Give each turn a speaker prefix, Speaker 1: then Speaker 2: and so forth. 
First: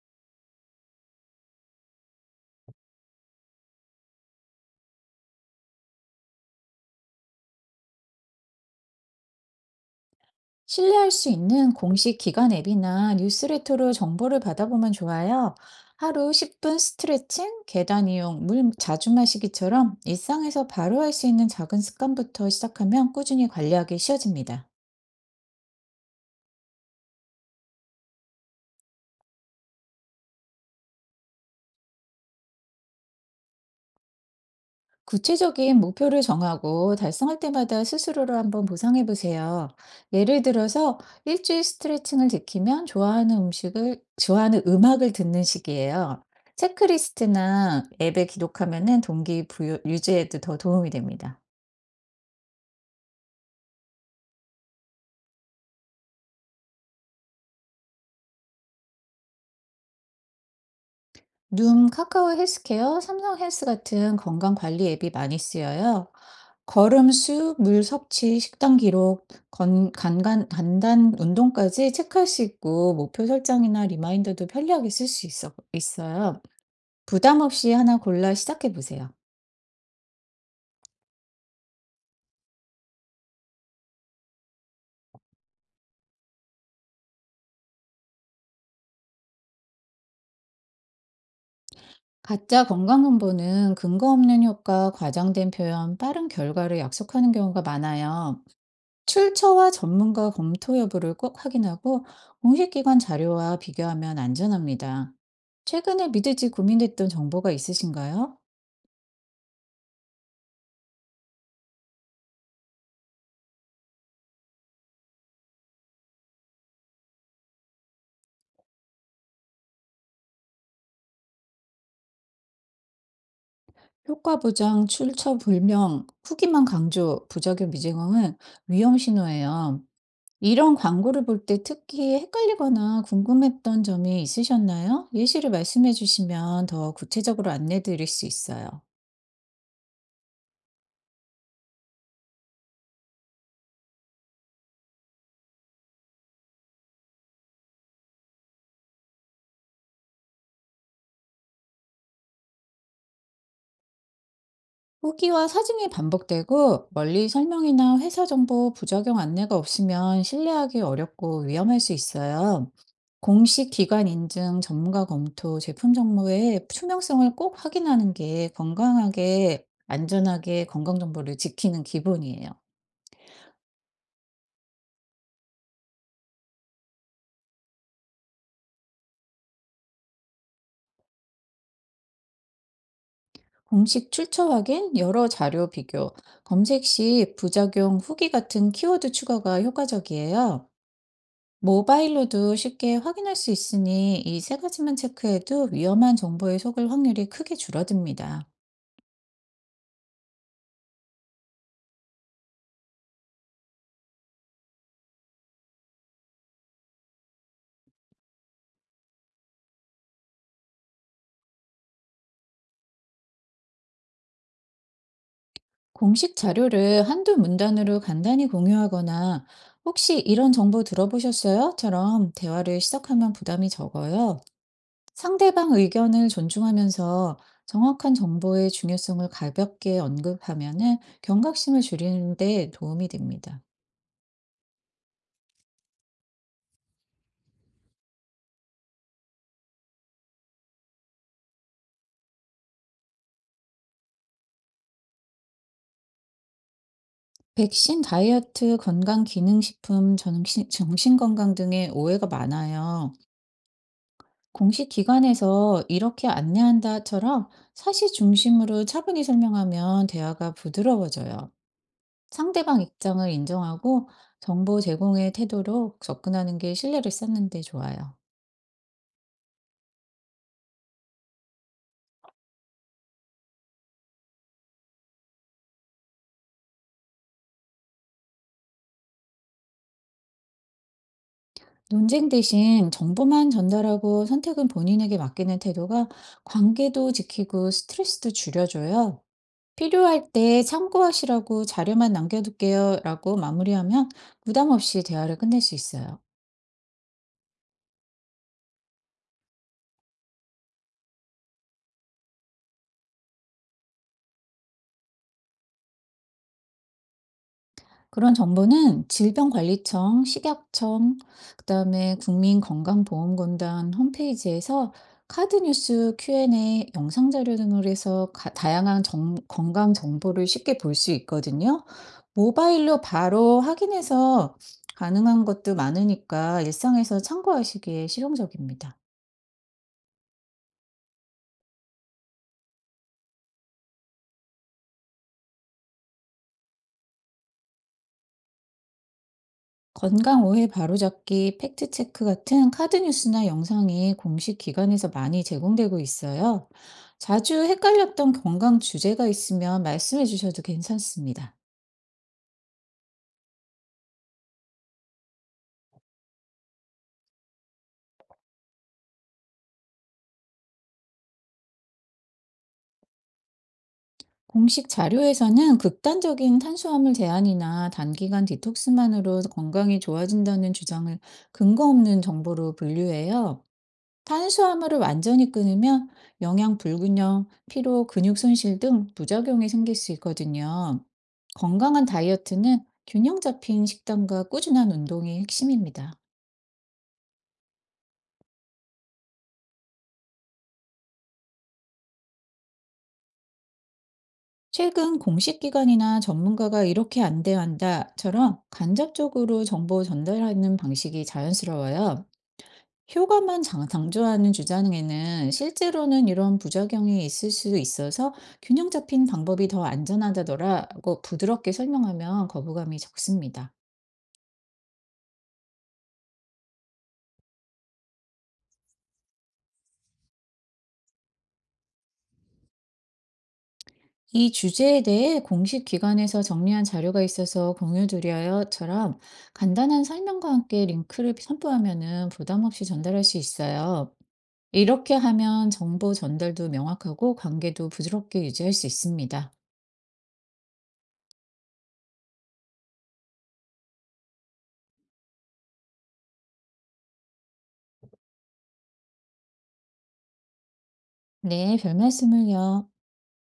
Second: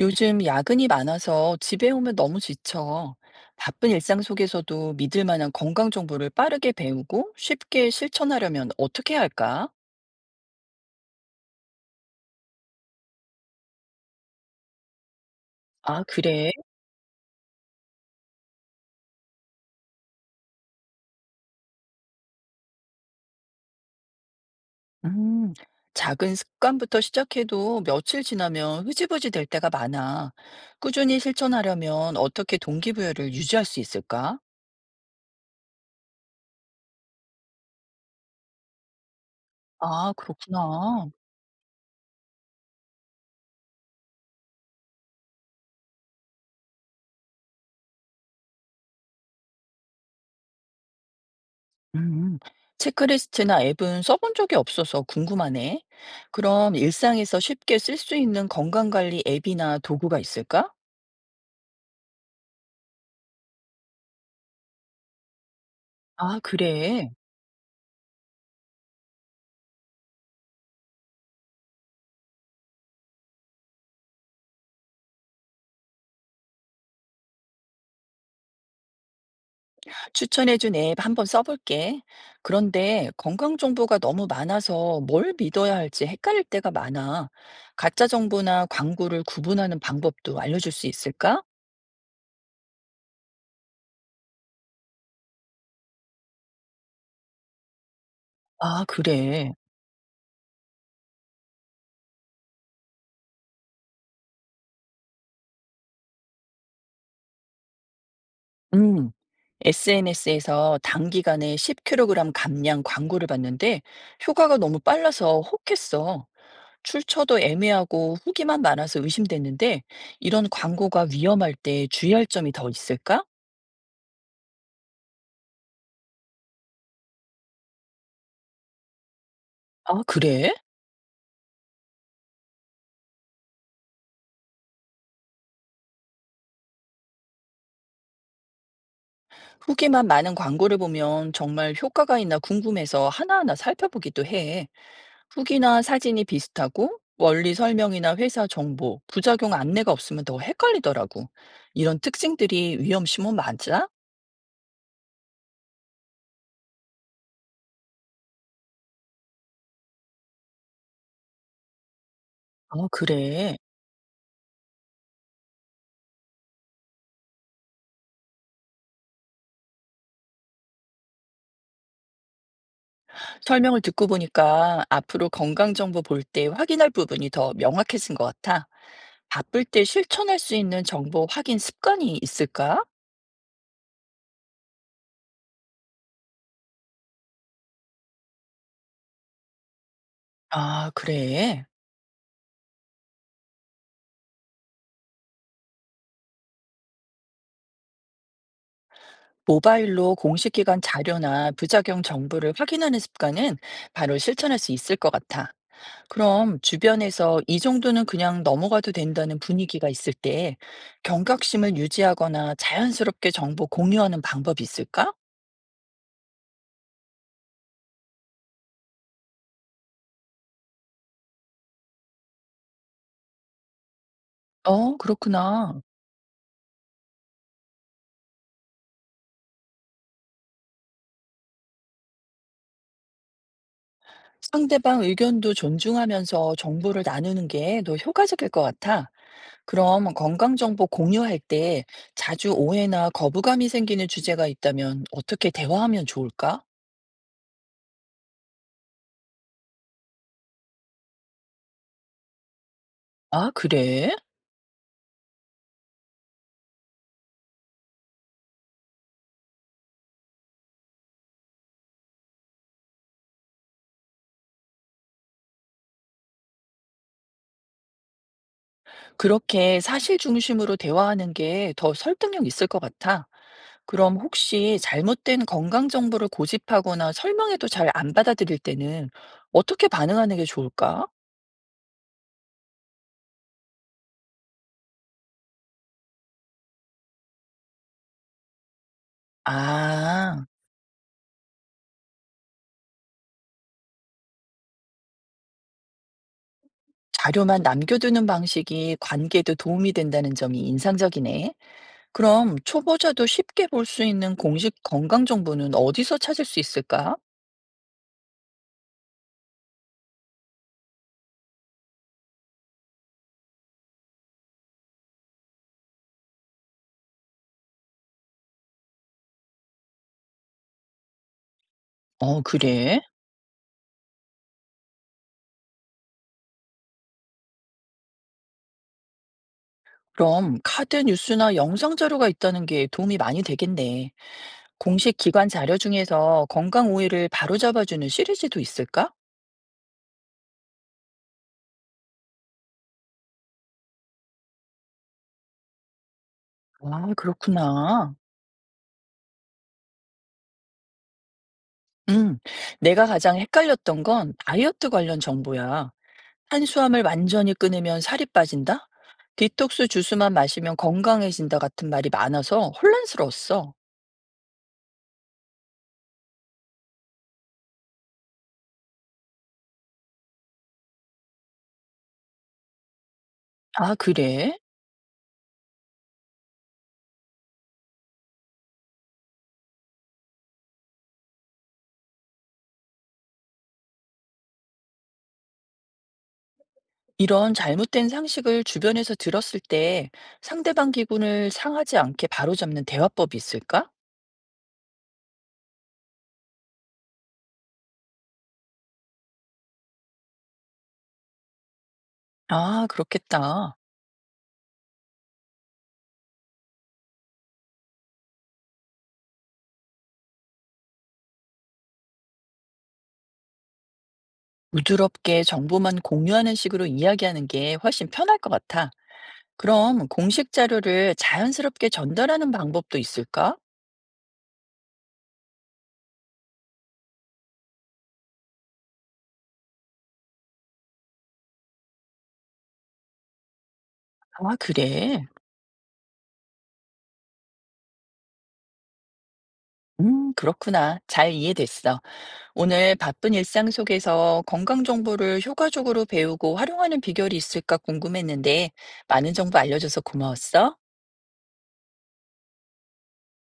Speaker 1: 요즘 야근이 많아서 집에 오면 너무 지쳐. 바쁜 일상 속에서도 믿을 만한 건강 정보를 빠르게 배우고 쉽게 실천하려면 어떻게 해야 할까?
Speaker 2: 신뢰할 수 있는 공식 기관 앱이나 뉴스레터로 정보를 받아보면 좋아요.
Speaker 1: 아,
Speaker 2: 하루
Speaker 1: 그래?
Speaker 2: 10분 스트레칭, 계단 이용, 물 자주 마시기처럼 일상에서 바로 할 수 있는 작은 습관부터 시작하면 꾸준히 관리하기 쉬워집니다.
Speaker 1: 음, 작은 습관부터 시작해도 며칠 지나면 흐지부지 될 때가 많아. 꾸준히 실천하려면 어떻게 동기부여를 유지할 수 있을까?
Speaker 2: 구체적인 목표를 정하고 달성할 때마다 스스로를 한번 보상해 보세요.
Speaker 1: 아,
Speaker 2: 예를 들어서
Speaker 1: 그렇구나.
Speaker 2: 일주일 스트레칭을 지키면 좋아하는 음식을, 좋아하는 음악을 듣는 식이에요. 체크리스트나 앱에 기록하면은 동기부여 유지에도 더 도움이 됩니다.
Speaker 1: 음, 체크리스트나 앱은 써본 적이 없어서 궁금하네. 그럼 일상에서 쉽게 쓸 수 있는 건강관리 앱이나 도구가 있을까?
Speaker 2: 룸, 카카오 헬스케어, 삼성 헬스 같은 건강 관리 앱이 많이 쓰여요.
Speaker 1: 아, 그래.
Speaker 2: 걸음 수, 물 섭취, 식단 기록, 간단 운동까지 체크할 수 있고, 목표 설정이나 리마인더도 편리하게 있어요. 부담 없이 하나 골라 시작해 보세요.
Speaker 1: 추천해준 앱 한번 써볼게. 그런데 건강 정보가 너무 많아서 뭘 믿어야 할지 헷갈릴 때가 많아. 가짜 정보나 광고를 구분하는 방법도 알려줄 수 있을까?
Speaker 2: 가짜 건강 정보는 근거 없는 효과, 과장된 표현, 빠른 결과를 약속하는 경우가 많아요.
Speaker 1: 아, 그래.
Speaker 2: 출처와 전문가 검토 여부를 꼭 확인하고 공식기관 자료와 비교하면 안전합니다. 최근에 믿을지 고민됐던 정보가 있으신가요?
Speaker 1: 음. SNS에서 단기간에 10kg 감량 광고를 봤는데 효과가 너무 빨라서 혹했어. 출처도 애매하고 후기만 많아서 의심됐는데 이런 광고가 위험할 때 주의할 점이 더 있을까?
Speaker 2: 효과 보장, 출처 불명, 후기만 강조, 부작용 미증언은 위험 신호예요.
Speaker 1: 아, 그래?
Speaker 2: 이런 광고를 볼 때 특히 헷갈리거나 궁금했던 점이 있으셨나요? 예시를 말씀해 주시면 더 구체적으로 안내 드릴 수 있어요.
Speaker 1: 후기만 많은 광고를 보면 정말 효과가 있나 궁금해서 하나하나 살펴보기도 해. 후기나 사진이 비슷하고 원리 설명이나 회사 정보, 부작용 안내가 없으면 더 헷갈리더라고. 이런 특징들이 위험 신문 맞아?
Speaker 2: 후기와 사진이 반복되고 멀리 설명이나 회사 정보 부작용 안내가 없으면 신뢰하기 어렵고 위험할 수 있어요.
Speaker 1: 아, 그래.
Speaker 2: 공식 기관 인증, 전문가 검토, 제품 정보의 투명성을 꼭 확인하는 게 건강하게, 안전하게 건강 정보를 지키는 기본이에요.
Speaker 1: 설명을 듣고 보니까 앞으로 건강 정보 볼 때 확인할 부분이 더 명확해진 것 같아. 바쁠 때 실천할 수 있는 정보 확인 습관이 있을까?
Speaker 2: 공식 출처 확인, 여러 자료 비교, 검색 시 부작용 후기 같은 키워드 추가가 효과적이에요.
Speaker 1: 아, 그래.
Speaker 2: 모바일로도 쉽게 확인할 수 있으니 이 세 가지만 체크해도 위험한 정보에 속을 확률이 크게 줄어듭니다.
Speaker 1: 모바일로 공식 기관 자료나 부작용 정보를 확인하는 습관은 바로 실천할 수 있을 것 같아. 그럼 주변에서 이 정도는 그냥 넘어가도 된다는 분위기가 있을 때 경각심을 유지하거나 자연스럽게 정보 공유하는 방법이 있을까?
Speaker 2: 공식 자료를 한두 문단으로 간단히 공유하거나 혹시 이런 정보 들어보셨어요?처럼 대화를 시작하면 부담이 적어요.
Speaker 1: 어,
Speaker 2: 상대방
Speaker 1: 그렇구나.
Speaker 2: 의견을 존중하면서 정확한 정보의 중요성을 가볍게 언급하면은 경각심을 줄이는 데 도움이 됩니다.
Speaker 1: 상대방 의견도 존중하면서 정보를 나누는 게 더 효과적일 것 같아. 그럼 건강정보 공유할 때 자주 오해나 거부감이 생기는 주제가 있다면 어떻게 대화하면 좋을까?
Speaker 2: 백신, 다이어트, 건강, 기능식품, 정신건강 등의 오해가 많아요.
Speaker 1: 아, 그래?
Speaker 2: 공식 기관에서 이렇게 안내한다처럼 사실 중심으로 차분히 설명하면 대화가 부드러워져요. 상대방 입장을 인정하고 정보 제공의 태도로 접근하는 게 신뢰를 쌓는 데 좋아요.
Speaker 1: 그렇게 사실 중심으로 대화하는 게 더 설득력 있을 것 같아. 그럼 혹시 잘못된 건강정보를 고집하거나 설명해도 잘 안 받아들일 때는 어떻게 반응하는 게 좋을까?
Speaker 2: 논쟁 대신 정보만 전달하고 선택은 본인에게 맡기는 태도가 관계도 지키고 스트레스도 줄여줘요. 필요할
Speaker 1: 아.
Speaker 2: 때 참고하시라고 자료만 남겨둘게요라고 마무리하면 부담 없이 대화를 끝낼 수 있어요.
Speaker 1: 자료만 남겨두는 방식이 관계에도 도움이 된다는 점이 인상적이네. 그럼 초보자도 쉽게 볼 수 있는 공식 건강 정보는 어디서 찾을 수 있을까?
Speaker 2: 그런 정보는 질병관리청, 식약청, 그다음에 국민건강보험공단 홈페이지에서 카드뉴스 Q&A, 영상 자료 등을 해서 건강 정보를 쉽게 볼 수 있거든요.
Speaker 1: 어, 그래?
Speaker 2: 모바일로 바로 확인해서 가능한 것도 많으니까 일상에서 참고하시기에 실용적입니다.
Speaker 1: 그럼 카드 뉴스나 영상 자료가 있다는 게 도움이 많이 되겠네. 공식 기관 자료 중에서 건강 오해를 바로잡아주는 시리즈도 있을까?
Speaker 2: 건강 오해 바로잡기, 팩트체크 같은 카드 뉴스나 영상이 공식 기관에서 많이 제공되고 있어요.
Speaker 1: 아,
Speaker 2: 자주
Speaker 1: 그렇구나.
Speaker 2: 헷갈렸던 건강 주제가 있으면 말씀해 주셔도 괜찮습니다.
Speaker 1: 음, 내가 가장 헷갈렸던 건 다이어트 관련 정보야. 탄수화물 완전히 끊으면 살이 빠진다? 디톡스 주스만 마시면 건강해진다 같은 말이 많아서 혼란스러웠어.
Speaker 2: 공식 자료에서는 극단적인 탄수화물 제한이나 단기간 디톡스만으로 건강이 좋아진다는 주장을 근거 없는 정보로 분류해요.
Speaker 1: 아, 그래?
Speaker 2: 탄수화물을 완전히 끊으면 영양 불균형, 피로, 근육 손실 등 부작용이 생길 수 있거든요. 건강한 다이어트는 균형 잡힌 식단과 꾸준한 운동이 핵심입니다.
Speaker 1: 이런 잘못된 상식을 주변에서 들었을 때 상대방 기분을 상하지 않게 바로잡는 대화법이 있을까?
Speaker 2: 최근 공식 기관이나 전문가가 이렇게 안대한다처럼 간접적으로 정보 전달하는 방식이 자연스러워요.
Speaker 1: 아,
Speaker 2: 효과만
Speaker 1: 그렇겠다.
Speaker 2: 장- 강조하는 주장에는 실제로는 이런 부작용이 있을 수 있어서 균형 잡힌 방법이 더 안전하다더라고 부드럽게 설명하면 거부감이 적습니다.
Speaker 1: 부드럽게 정보만 공유하는 식으로 이야기하는 게 훨씬 편할 것 같아. 그럼 공식 자료를 자연스럽게 전달하는 방법도 있을까?
Speaker 2: 이 주제에 대해 공식 기관에서 정리한 자료가 있어서 공유드려요처럼 간단한 설명과 함께 링크를 첨부하면은 부담 없이 전달할 수 있어요.
Speaker 1: 아,
Speaker 2: 이렇게
Speaker 1: 그래?
Speaker 2: 하면 정보 전달도 명확하고 관계도 부드럽게 유지할 수 있습니다.
Speaker 1: 그렇구나. 잘 이해됐어. 오늘 바쁜 일상 속에서 건강 정보를 효과적으로 배우고 활용하는 비결이 있을까 궁금했는데, 많은 정보 알려줘서 고마웠어.
Speaker 2: 네, 별 말씀을요.